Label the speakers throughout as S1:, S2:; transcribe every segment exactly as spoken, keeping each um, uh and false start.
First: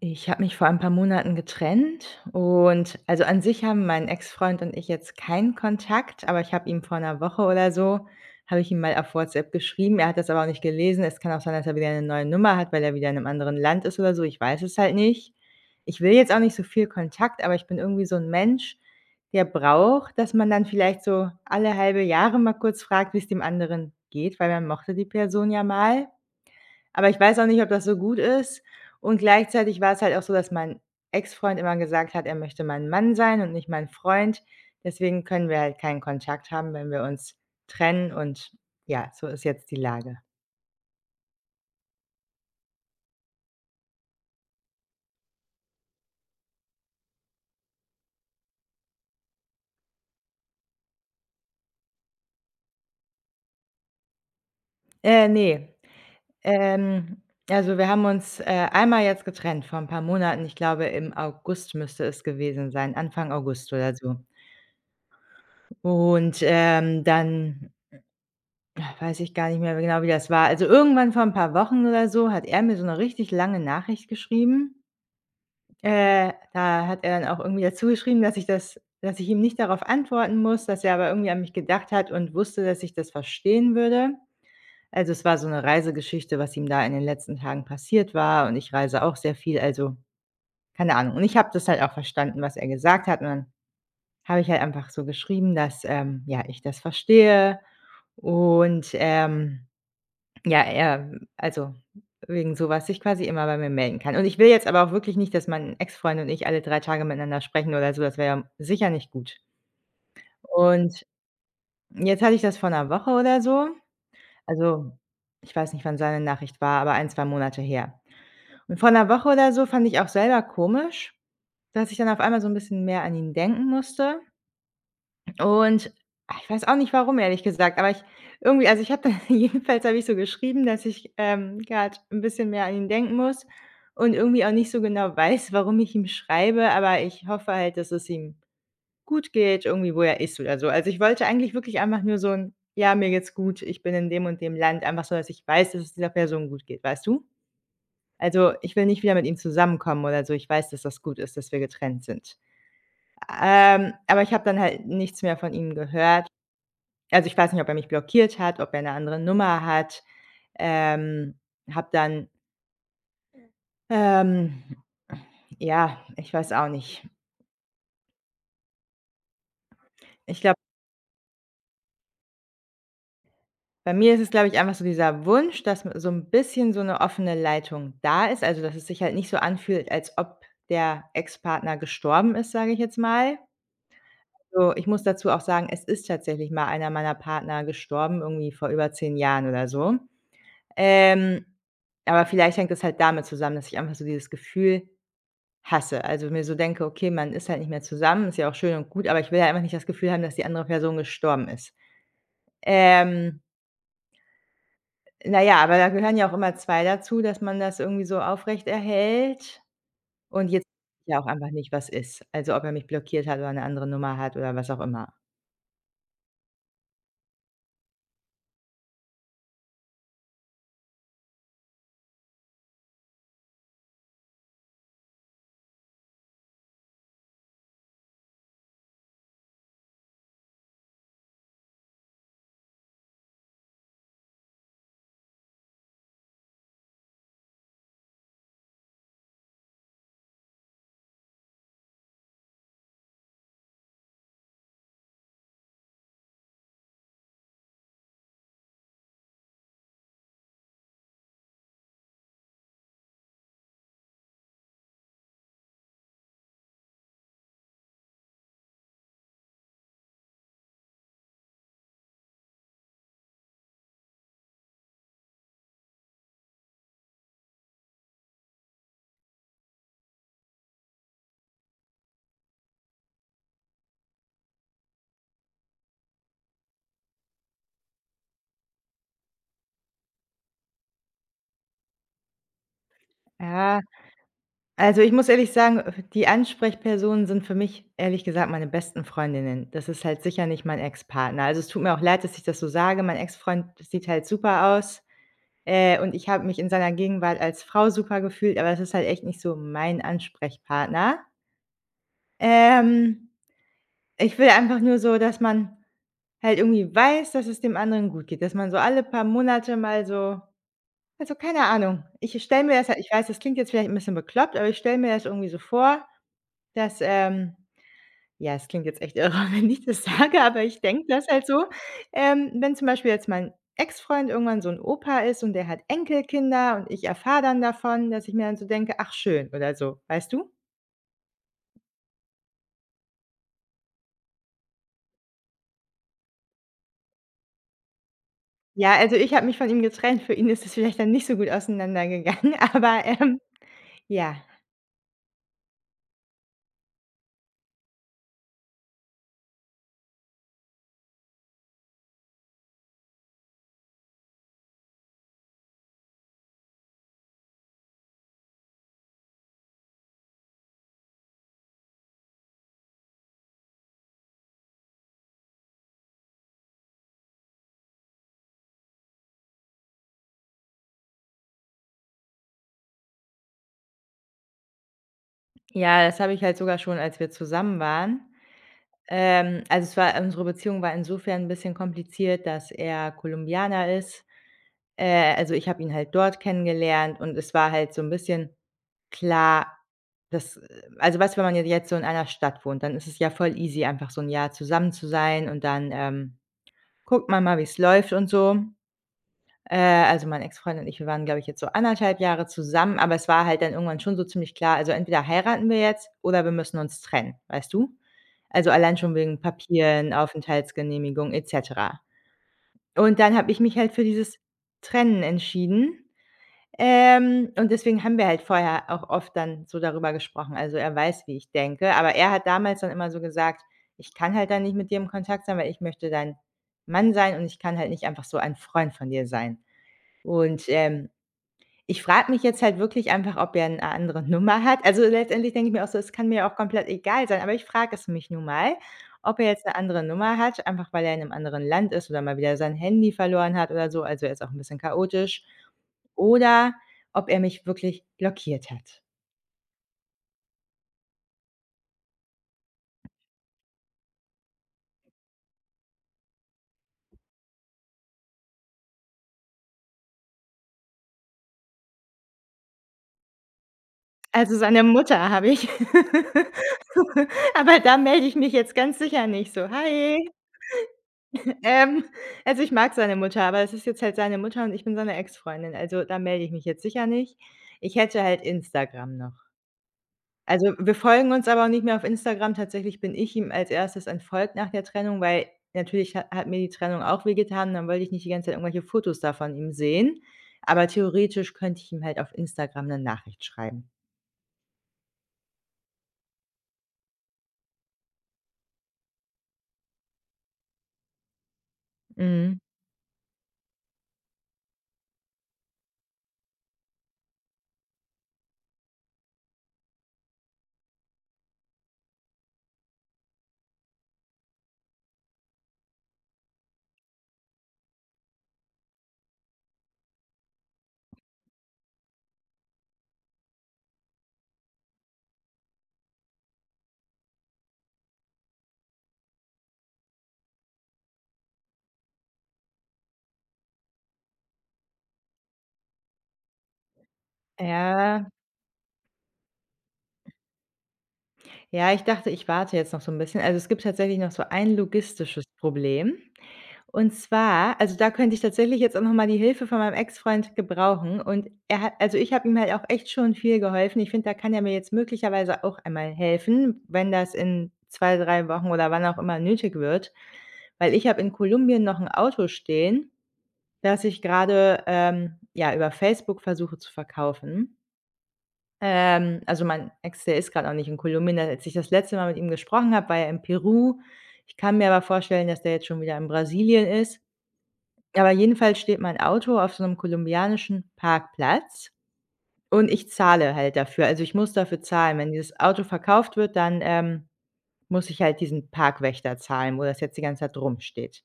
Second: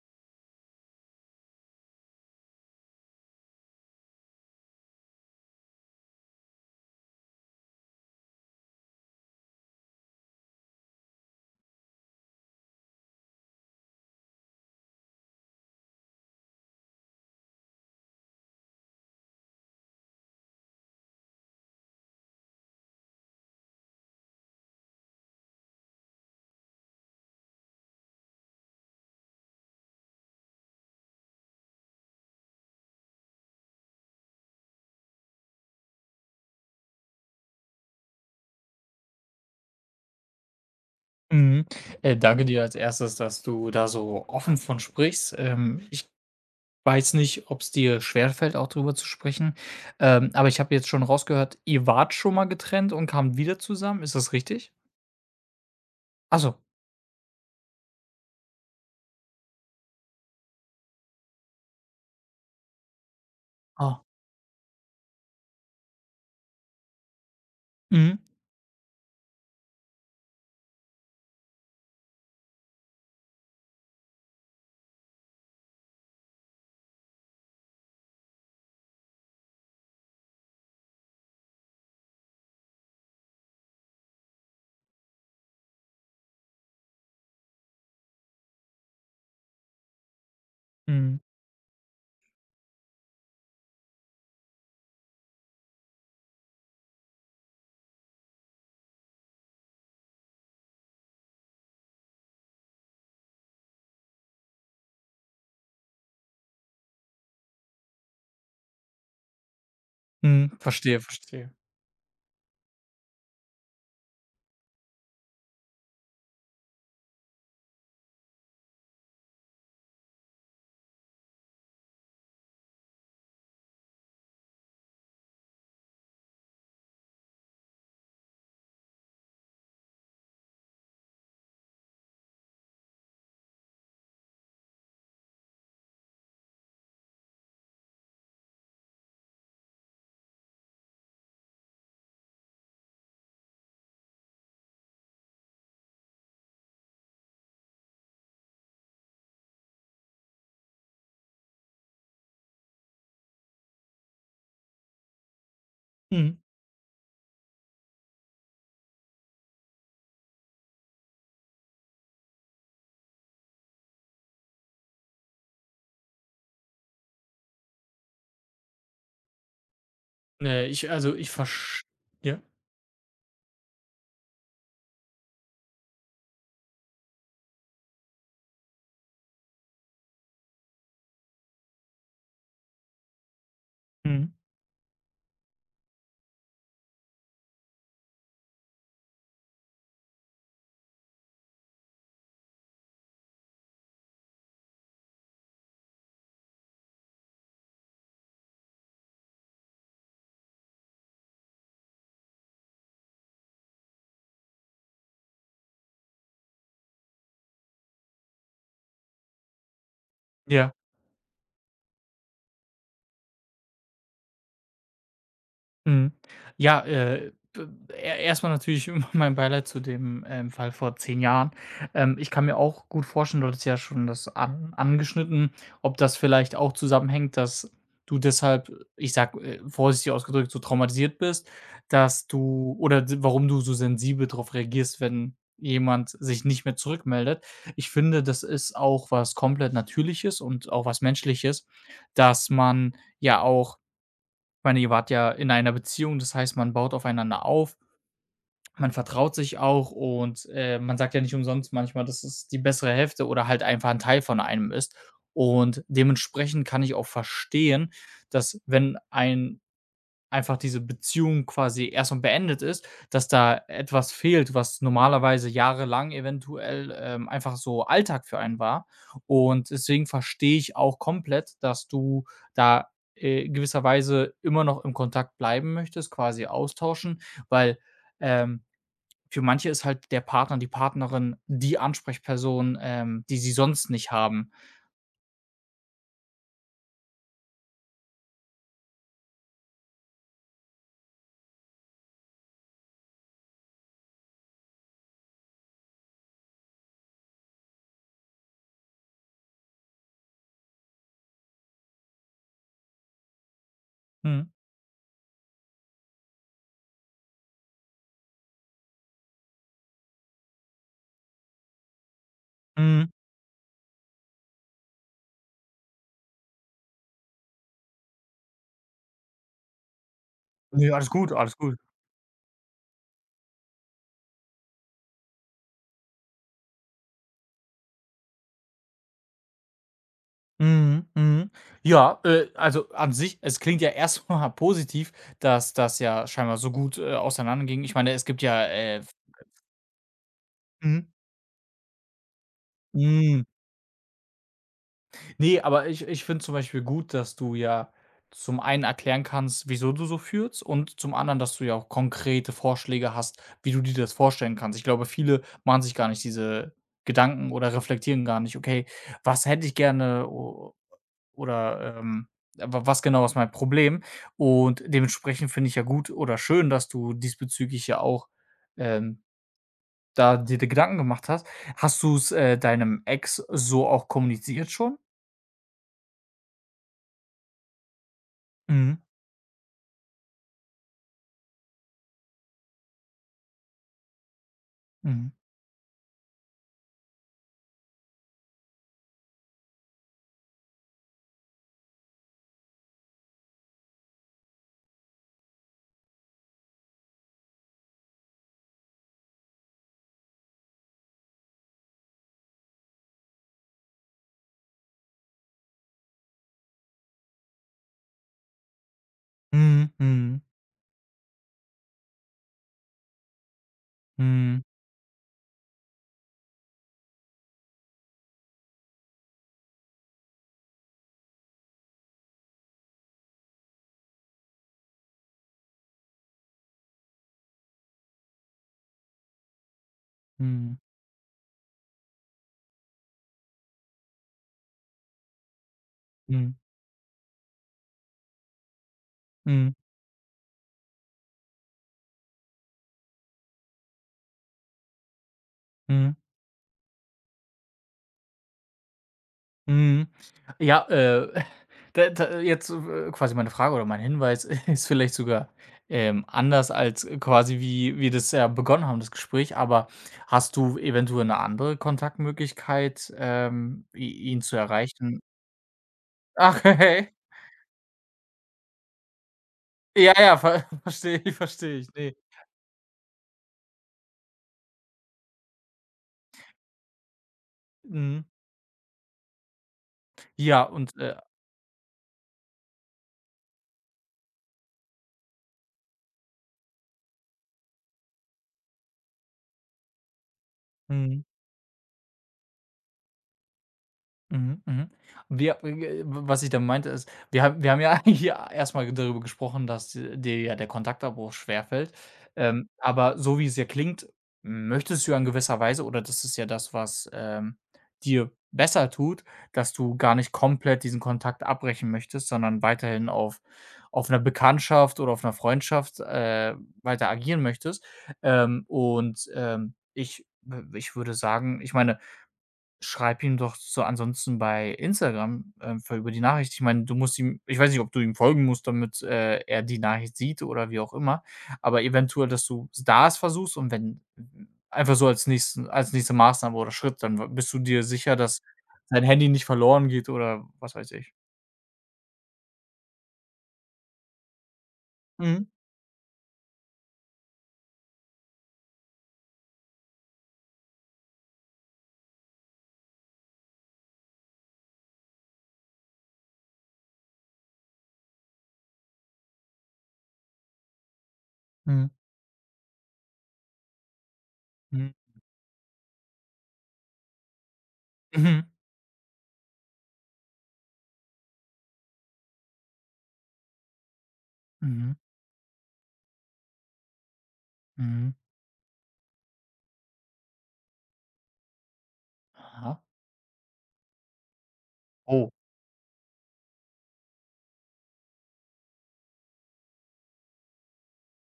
S1: Ich habe mich vor ein paar Monaten getrennt und also an sich haben mein Ex-Freund und ich jetzt keinen Kontakt, aber ich habe ihm vor einer Woche oder so habe ich ihm mal auf WhatsApp geschrieben. Er hat das aber auch nicht gelesen. Es kann auch sein, dass er wieder eine neue Nummer hat, weil er wieder in einem anderen Land ist oder so. Ich weiß es halt nicht. Ich will jetzt auch nicht so viel Kontakt, aber ich bin irgendwie so ein Mensch, der braucht, dass man dann vielleicht so alle halbe Jahre mal kurz fragt, wie es dem anderen geht, weil man mochte die Person ja mal. Aber ich weiß auch nicht, ob das so gut ist und gleichzeitig war es halt auch so, dass mein Ex-Freund immer gesagt hat, er möchte mein Mann sein und nicht mein Freund. Deswegen können wir halt keinen Kontakt haben, wenn wir uns trennen und ja, so ist jetzt die Lage.
S2: Mhm. Äh, danke dir als Erstes, dass du da so offen von sprichst. Ähm, ich weiß nicht, ob es dir schwerfällt, auch drüber zu sprechen, ähm, aber ich habe jetzt schon rausgehört, ihr wart schon mal getrennt und kamt wieder zusammen. Ist das richtig?
S1: Äh, ne,
S2: Ach so.
S1: ähm, also, wir haben uns, äh, einmal jetzt getrennt vor ein paar Monaten. Ich glaube, im August müsste es gewesen sein, Anfang August oder
S2: Ah.
S1: so. Und, ähm, dann
S2: Mhm.
S1: ach, weiß ich gar nicht mehr genau, wie das war. Also, irgendwann vor ein paar Wochen oder so hat er mir so eine richtig lange Nachricht geschrieben. Äh, da hat er dann auch irgendwie dazu geschrieben, dass ich das dass ich ihm nicht darauf antworten muss, dass er aber irgendwie an mich gedacht hat und wusste, dass ich das verstehen würde. Also, es war so eine Reisegeschichte, was ihm da in den letzten Tagen passiert war und ich reise auch sehr viel, also, keine Ahnung.
S2: Mhm.
S1: Und ich habe das halt auch verstanden, was er gesagt hat und dann habe ich halt einfach so geschrieben, dass, ähm, ja, ich das verstehe und, ähm ja, er also, wegen sowas sich quasi immer bei mir melden kann. Und ich will jetzt aber auch wirklich nicht, dass mein Ex-Freund und ich alle drei Tage miteinander sprechen oder so, das wäre ja sicher nicht gut.
S2: Mhm. Verstehe,
S1: Und
S2: verstehe.
S1: jetzt hatte ich das vor einer Woche oder so. Also, ich weiß nicht, wann seine Nachricht war, aber ein zwei Monate her. Und vor einer Woche oder so fand ich auch selber komisch, dass ich dann auf einmal so ein bisschen mehr an ihn denken musste. Und, ah, ich weiß auch nicht warum, ehrlich gesagt, aber ich irgendwie also, ich habe dann jedenfalls habe ich so geschrieben, dass ich, ähm, grad 'n bisschen mehr an ihn denken muss und irgendwie auch nicht so genau weiß, warum ich ihm schreibe, aber ich hoffe halt, dass es ihm gut geht, irgendwie, wo er ist oder so. Also, ich wollte eigentlich wirklich einfach nur so ein „Ja, mir geht's gut, ich bin in dem und dem Land", einfach so, dass ich weiß, dass es dieser Person gut geht, weißt du? Also, ich will nicht wieder mit ihm zusammenkommen oder so. Ich weiß, dass das gut ist, dass wir getrennt sind. Ähm, aber ich habe dann halt nichts mehr von ihm gehört.
S2: Mhm.
S1: Also, ich weiß nicht, ob er mich blockiert hat, ob er eine andere Nummer hat. Ähm, habe dann, ähm ja, ich weiß auch nicht. Ich glaube,
S2: Ne, ich also, ich verstehe, ja?
S1: bei mir ist es, glaube ich, einfach so dieser Wunsch, dass so ein bisschen so eine offene Leitung da ist, also, dass es sich halt nicht so anfühlt, als ob der Ex-Partner gestorben ist, sage ich jetzt mal.
S2: Mhm.
S1: So, ich muss dazu auch sagen, es ist tatsächlich mal einer meiner Partner gestorben, irgendwie vor über zehn Jahren oder so. Ähm, aber vielleicht hängt es halt damit zusammen, dass ich einfach so dieses Gefühl hasse. Also, mir so denke: „Okay, man ist halt nicht mehr zusammen, ist ja auch schön und gut, aber ich will ja einfach nicht das Gefühl haben, dass die andere Person gestorben ist." Ähm, na ja, aber da gehören ja auch immer zwei dazu, dass man das irgendwie so aufrecht erhält. Und jetzt
S2: Ja.
S1: ja auch einfach nicht, was ist. Also, ob er mich blockiert hat oder eine andere Nummer hat oder was auch immer.
S2: Mhm. Ja, äh, b e erst natürlich mein Beileid zu dem, ähm, Fall vor zehn Jahren. Ähm, ich kann mir auch gut vorstellen, du hattest ja schon das an angeschnitten, ob das vielleicht auch zusammenhängt, dass du deshalb, ich sag, äh, vorsichtig ausgedrückt, so traumatisiert bist, dass du oder d warum du so sensibel darauf reagierst, wenn jemand sich nicht mehr zurückmeldet. Ich finde, das ist auch was komplett Natürliches und auch was Menschliches, dass man ja auch, ich meine, ihr wart ja in einer Beziehung, das heißt, man baut aufeinander auf, man vertraut sich auch und, äh, man sagt ja nicht umsonst manchmal, dass es die bessere Hälfte oder halt einfach ein Teil von einem ist. Und dementsprechend kann ich auch verstehen, dass wenn ein Einfach diese Beziehung quasi erst mal beendet ist, dass da etwas fehlt, was normalerweise jahrelang eventuell, ähm, einfach so Alltag für einen war. Und deswegen verstehe ich auch komplett, dass du da, äh, gewisserweise immer noch im Kontakt bleiben möchtest, quasi austauschen, weil, ähm, für manche ist halt der Partner, die Partnerin die Ansprechperson, ähm, die sie
S1: Ja,
S2: sonst nicht haben.
S1: also, ich muss ehrlich sagen, äh, die Ansprechpersonen sind für mich ehrlich gesagt meine besten Freundinnen. Das ist halt sicher nicht mein Ex-Partner. Also, es tut mir auch leid, dass ich das so sage. Mein Ex-Freund sieht halt super aus. Äh, und ich habe mich in seiner Gegenwart als Frau super gefühlt, aber das ist halt echt nicht so mein Ansprechpartner. Ähm, Ich
S2: Mhm.
S1: will einfach nur so, dass man halt irgendwie weiß, dass es dem anderen gut geht, dass man so alle paar Monate mal so also, keine Ahnung. Ich stelle mir das halt
S2: Mhm.
S1: ich weiß, das klingt jetzt vielleicht 'n bisschen bekloppt, aber ich stelle mir das irgendwie so vor, dass, ähm ja, es klingt jetzt echt irre, wenn ich das sage, aber ich
S2: Ne,
S1: denke
S2: alles
S1: das
S2: gut,
S1: halt
S2: alles
S1: so.
S2: gut.
S1: Ähm, wenn zum Beispiel jetzt mein Ex-Freund irgendwann so ein Opa ist und der hat Enkelkinder und ich erfahre dann davon, dass ich mir dann so denke: „Ach schön" oder so, weißt du?
S2: Mhm, mhm. Ja, äh, also an sich, es klingt ja erstmal positiv, dass das ja scheinbar so gut, äh, auseinanderging. Ich meine, es gibt ja,
S1: Ja,
S2: äh
S1: also, ich habe mich von ihm getrennt, für ihn ist es vielleicht
S2: mhm,
S1: dann nicht so gut auseinandergegangen, aber, ähm,
S2: mhm.
S1: ja.
S2: Ne, aber ich ich finde zum Beispiel gut, dass du ja zum einen erklären kannst, wieso du so fühlst und zum anderen, dass du ja auch konkrete Vorschläge hast, wie du dir das vorstellen kannst. Ich glaube, viele machen sich gar nicht diese Gedanken oder reflektieren gar nicht: „Okay, was hätte ich gerne Oder, ähm, äh, wa was genau ist mein Problem?“ Und dementsprechend finde ich ja gut oder schön, dass du diesbezüglich ja auch, ähm, da dir die Gedanken gemacht hast. Hast du's, äh, deinem Ex so auch kommuniziert schon?
S1: Ja, das habe ich halt sogar schon, als wir zusammen waren.
S2: Mhm,
S1: Ähm, also, es war unsere Beziehung war insofern ein bisschen kompliziert, dass er Kolumbianer ist.
S2: mhm,
S1: Äh, also, ich habe ihn halt dort kennengelernt und es war halt so ein bisschen. Klar, das äh, also, weißt du, wenn man ja jetzt so in einer Stadt wohnt, dann ist es ja voll easy, einfach so ein Jahr zusammen zu sein und dann, ähm, guckt man mal, wie es läuft und so. Äh, also, mein Ex-Freund und ich, wir waren, glaube ich, jetzt so anderthalb Jahre zusammen, aber es war halt dann irgendwann schon so ziemlich klar, also, entweder heiraten wir jetzt oder wir müssen uns trennen, weißt du? Also, allein schon wegen
S2: mhm,
S1: Papieren,
S2: mhm,
S1: Aufenthaltsgenehmigung et cetera. Und dann habe ich mich halt für dieses
S2: mhm,
S1: Trennen entschieden. Ähm, und deswegen haben wir halt vorher auch oft dann so darüber gesprochen. Also, er weiß, wie ich denke, aber er hat damals dann immer so gesagt: „Ich kann halt dann nicht mit dir im Kontakt sein, weil ich möchte dein Mann sein und ich kann halt nicht einfach so ein Freund von dir sein." Und,
S2: mhm,
S1: ähm, ich frage mich jetzt halt wirklich einfach, ob er eine andere Nummer hat. Also, letztendlich denke ich mir auch so, es kann mir
S2: mhm,
S1: auch komplett egal sein, aber ich frage es mich nun mal, ob er jetzt
S2: mhm,
S1: eine andere Nummer hat, einfach weil er in einem anderen Land ist oder mal wieder sein Handy verloren hat oder so. Also, er ist auch ein bisschen chaotisch
S2: mhm.
S1: oder ob er mich wirklich blockiert hat.
S2: Mhm. Ja, äh, da da jetzt, äh, quasi meine Frage oder mein Hinweis ist vielleicht sogar, ähm, anders als äh, quasi wie wir das ja begonnen haben, das Gespräch, aber hast du eventuell eine andere Kontaktmöglichkeit, ähm, i ihn zu
S1: Also, seine
S2: erreichen?
S1: Mutter habe ich
S2: Ach, hey.
S1: aber da melde ich mich jetzt ganz sicher nicht so:
S2: Ja,
S1: „Hi."
S2: ja, ver verstehe ich, verstehe ich.
S1: Ähm,
S2: Ne.
S1: also, ich mag seine Mutter, aber es ist jetzt halt seine Mutter und ich bin seine Ex-Freundin, also, da melde ich mich jetzt sicher nicht. Ich hätte
S2: Mhm.
S1: halt Instagram noch.
S2: Ja,
S1: Also, wir
S2: und, äh
S1: folgen uns aber auch nicht mehr auf Instagram. Tatsächlich bin ich ihm als Erstes entfolgt nach der Trennung, weil natürlich ha hat mir die Trennung auch wehgetan. Dann wollte ich nicht die ganze Zeit irgendwelche Fotos da von ihm sehen. Aber
S2: mhm.
S1: theoretisch könnte ich ihm halt auf Instagram eine Nachricht schreiben.
S2: Mhm, mhm. Wir äh, was ich da meinte, ist, wir haben wir haben ja hier erst darüber gesprochen, dass dir ja der Kontaktabbruch schwerfällt.
S1: Mhm.
S2: Ähm, aber so wie es ja klingt, möchtest du ja in gewisser Weise oder das ist ja das, was, ähm, dir besser tut, dass du gar nicht komplett diesen Kontakt abbrechen möchtest, sondern weiterhin auf auf 'ner Bekanntschaft oder auf einer Freundschaft, äh, weiter agieren möchtest. Ähm, und, ähm, ich ich würde sagen, ich meine, schreib ihm doch so ansonsten bei Instagram, ähm, für über die Nachricht. Ich meine, du musst ihm, ich weiß nicht, ob du ihm folgen musst, damit, äh, er die Nachricht sieht oder wie auch immer, aber eventuell, dass du das versuchst und wenn einfach so als nächsten als nächste Maßnahme oder Schritt, dann w bist du dir sicher,
S1: Ja.
S2: dass dein Handy nicht verloren geht oder was weiß ich.
S1: Ja, ich dachte, ich warte jetzt noch so 'n bisschen. Also, es gibt tatsächlich noch so ein
S2: Mhm,
S1: logistisches Problem. Und zwar also, da könnte ich tatsächlich jetzt auch noch mal die Hilfe von meinem Ex-Freund gebrauchen. Und er hat Also, ich habe ihm halt auch echt schon viel geholfen. Ich finde, da kann er mir jetzt möglicherweise auch einmal helfen, wenn das in zwei, drei Wochen oder wann auch immer nötig wird. Weil ich habe in Kolumbien
S2: mhm,
S1: noch 'n Auto stehen, das ich grade,
S2: mhm,
S1: ähm, ja, über Facebook versuche zu verkaufen.
S2: mhm,
S1: Ähm, also mein Ex, der ist gerade auch nicht in Kolumbien. Als ich das letzte Mal mit ihm gesprochen habe, war er in Peru. Ich kann mir
S2: mhm,
S1: aber vorstellen, dass der jetzt schon wieder in Brasilien ist.
S2: mhm.
S1: Aber jedenfalls steht mein Auto auf so einem kolumbianischen Parkplatz
S2: Aha.
S1: und ich zahle halt dafür. Also, ich muss dafür zahlen.
S2: Oh.
S1: Wenn dieses Auto verkauft wird, dann, ähm muss ich halt diesen Parkwächter zahlen, wo das jetzt die ganze Zeit rumsteht.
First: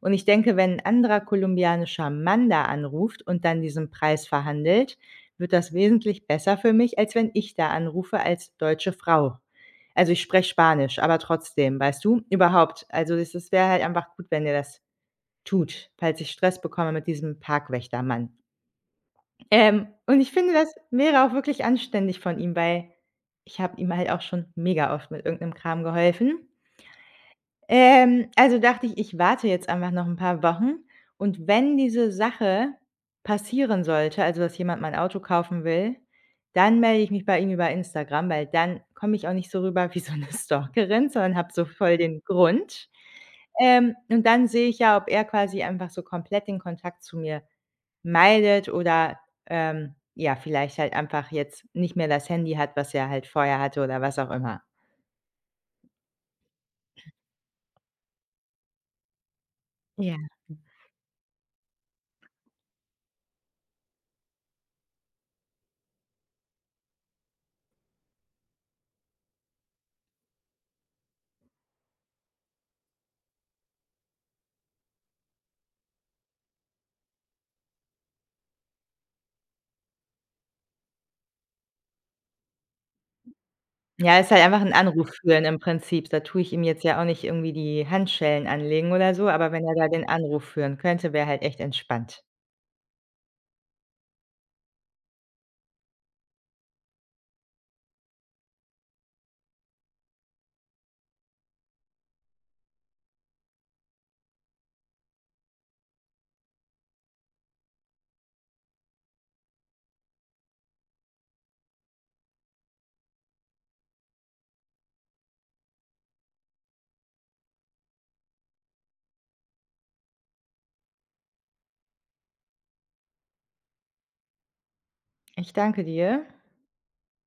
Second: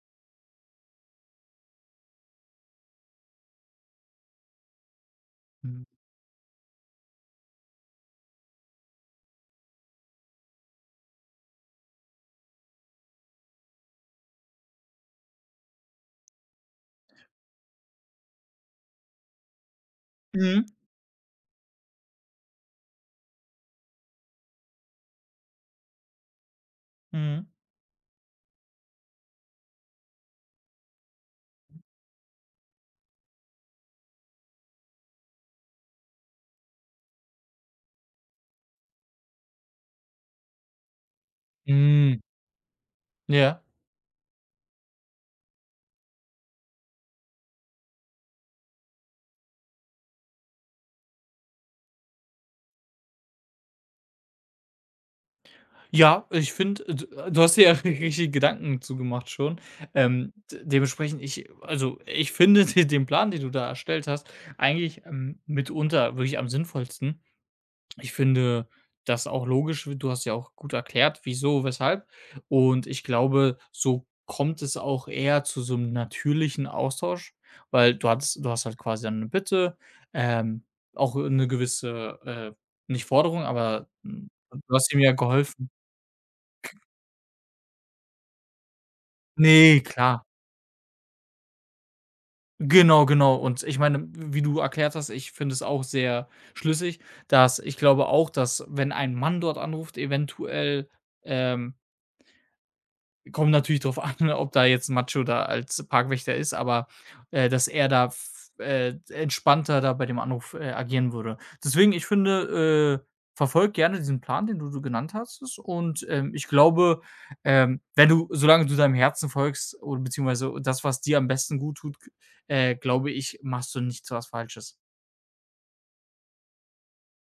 S1: Und ich denke, wenn ein anderer kolumbianischer Mann da anruft und dann diesen Preis verhandelt, wird das
S2: Mhm.
S1: wesentlich besser für mich, als wenn ich da anrufe als deutsche Frau. Also, ich spreche Spanisch, aber trotzdem, weißt du? Überhaupt, also, das das wäre halt einfach gut, wenn der das tut, falls ich Stress bekomme mit diesem Parkwächtermann. Ähm, und ich finde,
S2: Mhm,
S1: das wäre auch wirklich anständig von ihm, weil ich habe ihm halt auch schon mega oft mit irgendeinem Kram geholfen.
S2: mhm.
S1: Ähm, also dachte ich, ich warte jetzt einfach noch ein paar Wochen und wenn diese Sache passieren sollte, also dass jemand mein Auto kaufen will, dann melde ich mich bei ihm über Instagram, weil dann komme ich auch nicht so rüber wie so 'ne Stalkerin, sondern habe so voll
S2: Hm,
S1: den Grund.
S2: ja.
S1: Ähm, und dann sehe ich ja, ob er quasi einfach so komplett den Kontakt zu mir meidet oder, ähm, ja, vielleicht halt einfach jetzt nicht mehr das Handy hat, was er halt vorher hatte oder was auch immer.
S2: Ja, ich finde, d du hast dir ja richtig Gedanken zugemacht schon.
S1: Ja.
S2: Ähm, d dementsprechend, ich also, ich finde de den Plan, den du da erstellt hast, eigentlich, ähm, mitunter wirklich am sinnvollsten. Ich finde das auch logisch. Du hast ja auch gut erklärt, wieso, weshalb. Und ich glaube, so kommt es auch eher zu so 'nem natürlichen Austausch, weil du hast, du hast halt quasi dann 'ne Bitte, ähm, auch eine gewisse, äh, nicht Forderung, aber,
S1: Ja,
S2: hm,
S1: ist halt einfach 'n
S2: du hast ihm ja
S1: Anruf führen im
S2: geholfen.
S1: Prinzip. Da tue ich ihm jetzt ja auch nicht irgendwie die Handschellen anlegen oder so, aber wenn er
S2: Ne,
S1: da den
S2: klar.
S1: Anruf führen könnte, wäre halt echt entspannt.
S2: Genau, genau. Und ich meine, wie du erklärt hast, ich finde es auch sehr schlüssig, dass, ich glaube auch, dass wenn ein Mann dort anruft, eventuell, ähm, kommt natürlich drauf an, ob da jetzt Macho da als Parkwächter ist, aber, äh, dass er da f äh, entspannter da bei dem Anruf, äh, agieren würde. Deswegen, ich finde, äh, verfolge gerne diesen Plan, den du du genannt hast, und, ähm, ich glaube, ähm, wenn du solange du deinem Herzen folgst oder beziehungsweise das, was dir am besten gut tut, äh, glaube ich, machst du nichts, was Falsches.
S1: Ich danke dir.